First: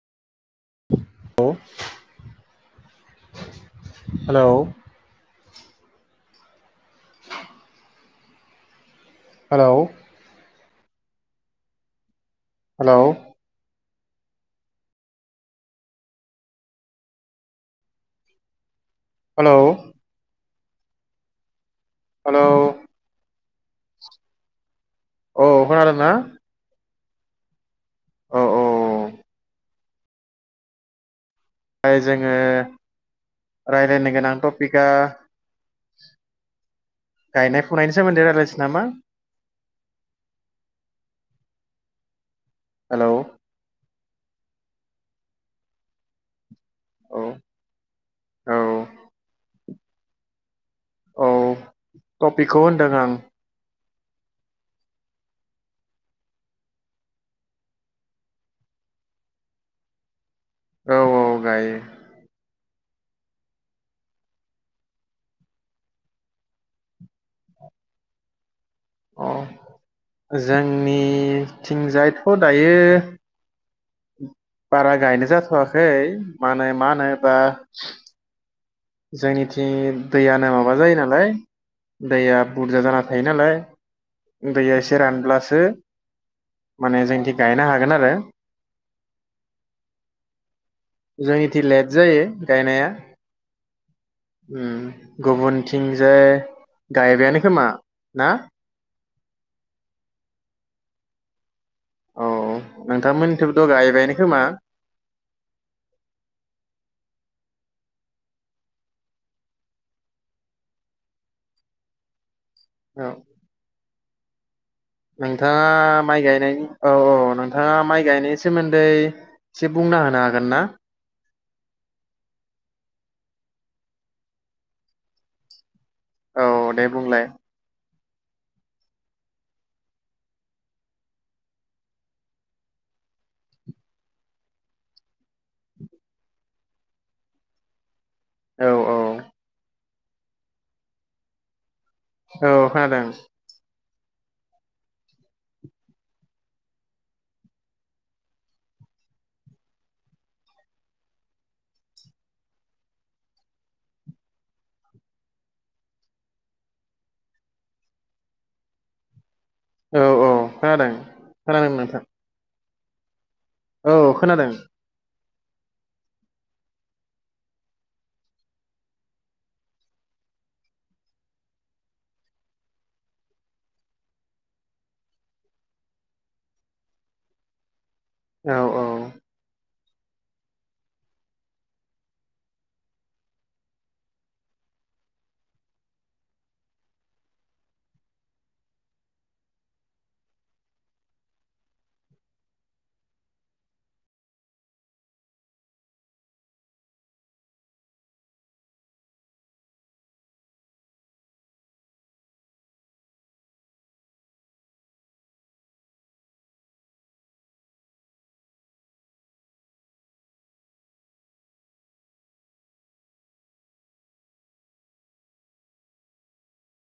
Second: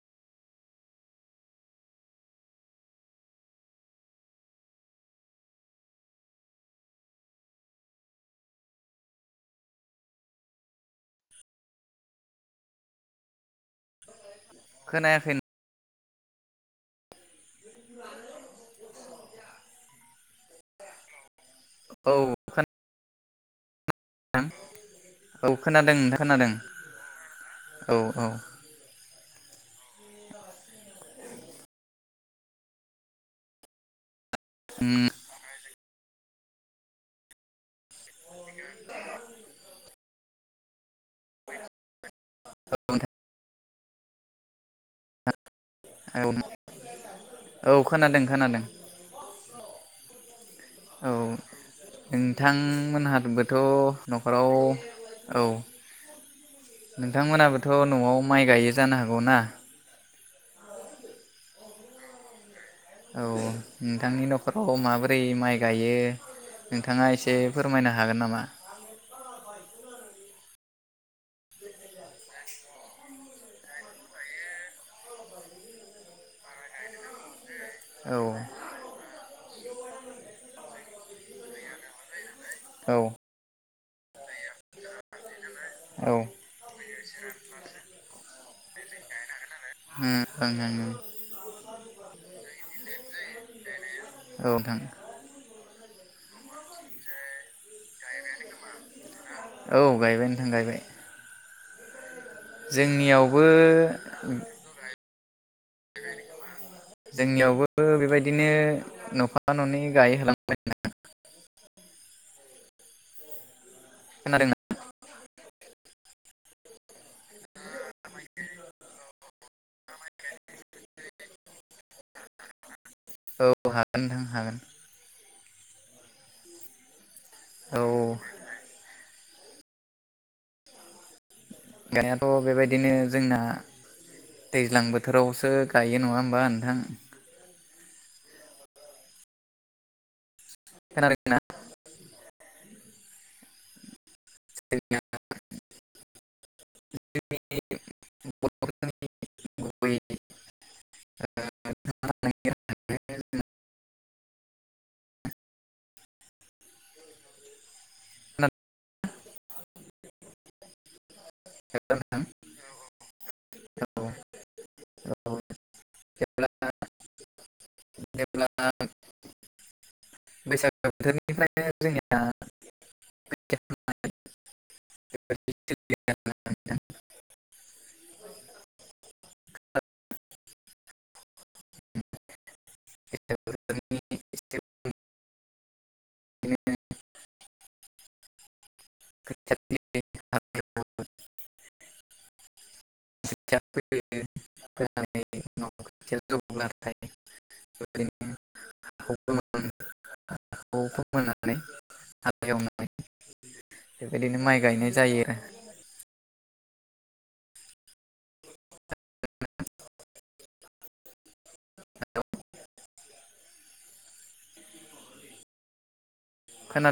हेल' [inaudible] हेल' hello खोनायाखै hello औ hello [unintelligible] औ खोनादों नोंथां खोनादों औ औ [inaudible] फ्राय जोङो रायलायनो गोनां टपिका गायनाय फुनायनि सोमोन्दै रायज्लायसै नामा? हेलौ। औ [unintelligible] औ खोनादों औ खोनादों [inaudible] औ टपिकखौ होनदों आं नोंथांमोनहाबबोथ' न'खराव औ नोंथांमोनाबोथ' न'आव माइ गायो जानो हागौ ना औ औ गायो। औ नोंथांनि न'खराव माबोरै माइ गायो नोंथाङा एसे फोरमायनो हागोन नामा? अ जोंनिथिंजायथ' दायो बारा गायनाय जाथ'वाखै मा होनो मा होनोबा औ जोंनिथिं दैयानो माबा जायो नालाय दैया बुरजा औ जाना ओं थायो नालाय दैया एसे रानब्लासो ओं माने जोंथि गायनो हागोन आरो। ओं जोंनिथि लेट जायो गायनाया [unintelligible] नोंथां उम गुबुनथिं जे गायबायानो खोमा ना? औ गायबाय नोंथां गायबाय। औ नोंथांमोननिथिंबोथ' गायबायनो जोंनियावबो खोमा? जोंनियावबो बेबायदिनो न'फा न'नै गायहोलांबाय। औ खोनादोंना नोंथाङा माइ गायनायनि औ औ नोंथाङा माइ गायनायनि सोमोन्दै एसे बुंना होनो हागोन ना औ हागोनथां हागोन औ दे बुंलाय औ गानायाथ' बेबायदिनो जोंना दैज्लां बोथोरावसो गायो नङा होमबा नोंथां औ औ खोनादोंना औ खोनादों [unintelligible] औ औ खोनादों खानादों नोंथां औ खोनादों [unintelligible] औ औ [unintelligible] ब [unintelligible] [unintelligible] [unintelligible] बिदिनो माइ गायनाय जायो। हेलौ खोनादों